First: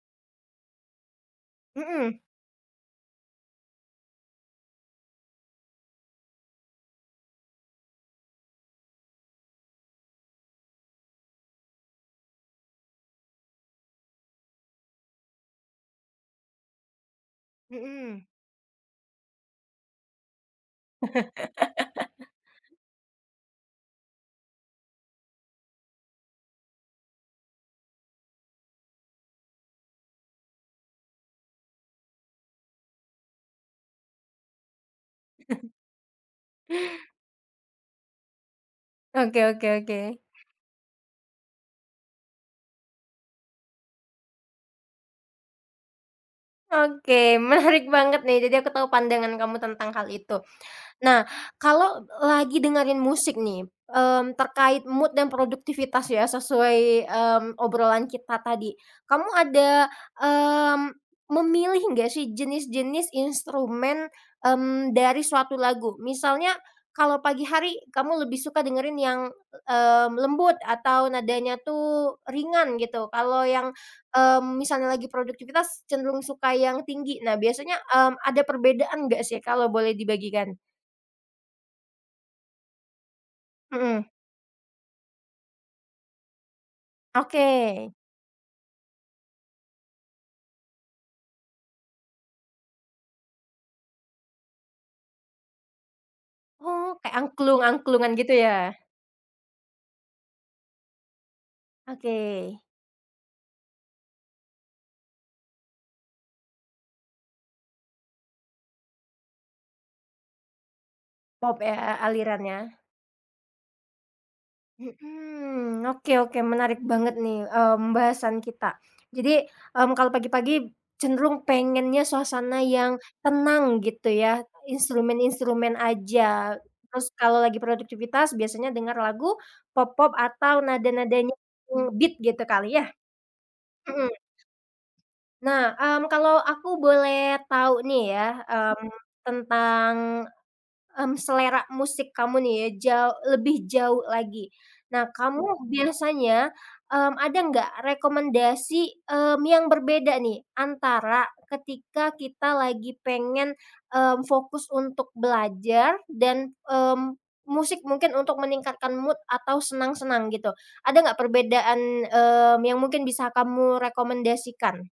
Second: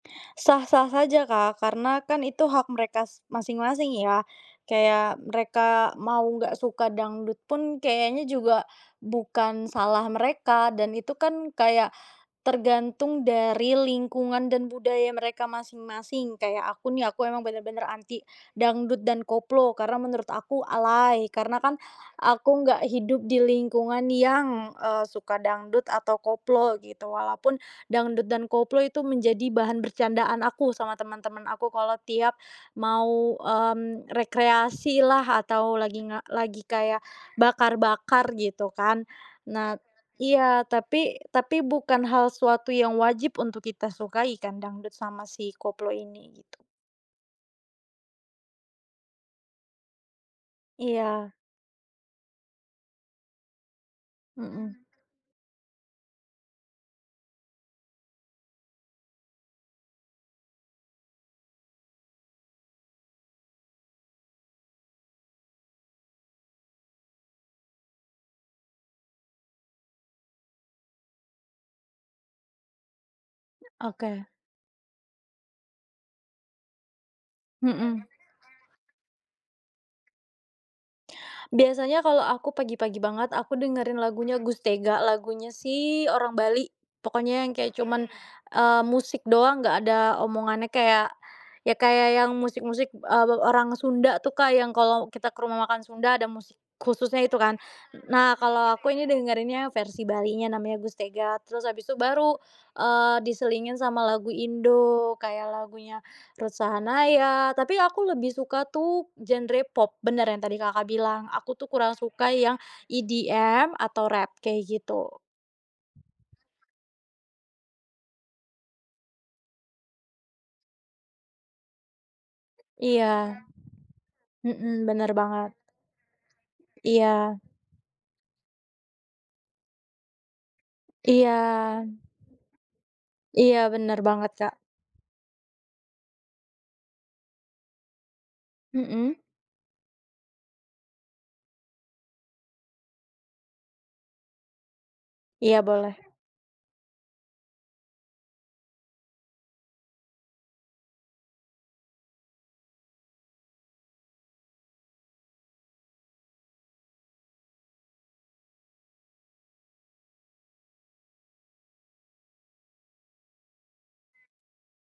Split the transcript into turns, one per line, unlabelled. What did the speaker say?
Sah-sah saja, Kak, karena
Mhm.
kan itu hak mereka s masing-masing ya, kayak mereka mau nggak suka dangdut pun kayaknya juga bukan salah mereka, dan itu kan kayak tergantung dari lingkungan dan budaya mereka masing-masing. Kayak aku nih, aku emang bener-bener
Mhm.
anti dangdut dan koplo, karena menurut aku alay, karena kan aku nggak hidup di lingkungan yang, eee, suka dangdut atau koplo gitu. Walaupun dangdut dan koplo itu menjadi bahan bercandaan, aku sama teman-teman aku kalau tiap mau, mmm, rekreasilah atau lagi nga kayak bakar-bakar gitu kan.
Oke oke
Nat
oke.
iya, tapi tapi bukan hal sesuatu yang wajib untuk kita sukai kan, dangdut sama si koplo ini, gitu.
Oke, menarik banget nih, jadi aku tahu pandangan kamu tentang hal itu. Nah,
Iya.
kalau lagi dengerin musik nih, mmm,
Mhm.
terkait mood dan produktivitas ya, sesuai, mmm, obrolan kita tadi. Kamu ada, mmm, memilih nggak sih, jenis-jenis instrumen, mmm, dari suatu lagu, misalnya kalau pagi hari kamu lebih suka dengerin yang, e mmm, lembut atau nadanya tuh ringan gitu, kalau yang,
Oke.
mmm, misalnya lagi produktivitas cenderung suka yang tinggi. Nah, biasanya,
Mhm.
mmm, ada perbedaan enggak sih, kalau boleh dibagikan?
Biasanya kalau aku pagi-pagi banget, aku dengerin
Mhm.
lagunya Gus Tega, lagunya si orang Bali pokoknya yang kayak
Oke.
cuman, eee, musik doang, nggak ada omongannya kayak ya kayak yang musik-musik, eee, we orang Sunda tuh, Kak, yang kalau kita ke rumah makan Sunda, ada musik
Oh, kayak
khususnya itu kan.
angklung-angklungan gitu
Nah, kalau
ya?
aku ini dengerinnya versi Balinya, namanya Gus Tega, terus habis itu baru,
Oke.
eee, diselingin sama lagu Indo kayak lagunya Ruth Sahanaya, tapi aku lebih suka tuh genre pop, bener yang tadi Kakak bilang, aku
Pop
tuh
ya, a
kurang suka yang
alirannya?
EDM atau rap, kayak gitu.
Mhm, oke oke menarik banget nih, mmm, bahasan kita. Jadi, mmm, kalau pagi-pagi cenderung pengennya suasana yang
Iya,
tenang gitu ya,
mhm, bener banget.
instrumen-instrumen aja, terus
Iya.
kalau lagi produktivitas biasanya dengar lagu pop-pop atau nada-nadanya
Iya.
yang nge-beat gitu kali ya?
Iya, bener
Mhm.
banget, Kak.
Nah, mmm, kalau aku boleh tahu nih ya, mmm,
Mhm.
tentang, mmm, selera musik kamu nih ya, jau lebih jauh lagi. Nah,
Iya,
kamu
boleh.
biasanya, mmm, ada nggak rekomendasi, mmm, yang berbeda nih, antara ketika kita lagi pengen, mmm, fokus untuk belajar dan, mmm, musik mungkin untuk meningkatkan mood atau senang-senang gitu, ada nggak perbedaan, mmm, yang mungkin bisa kamu rekomendasikan?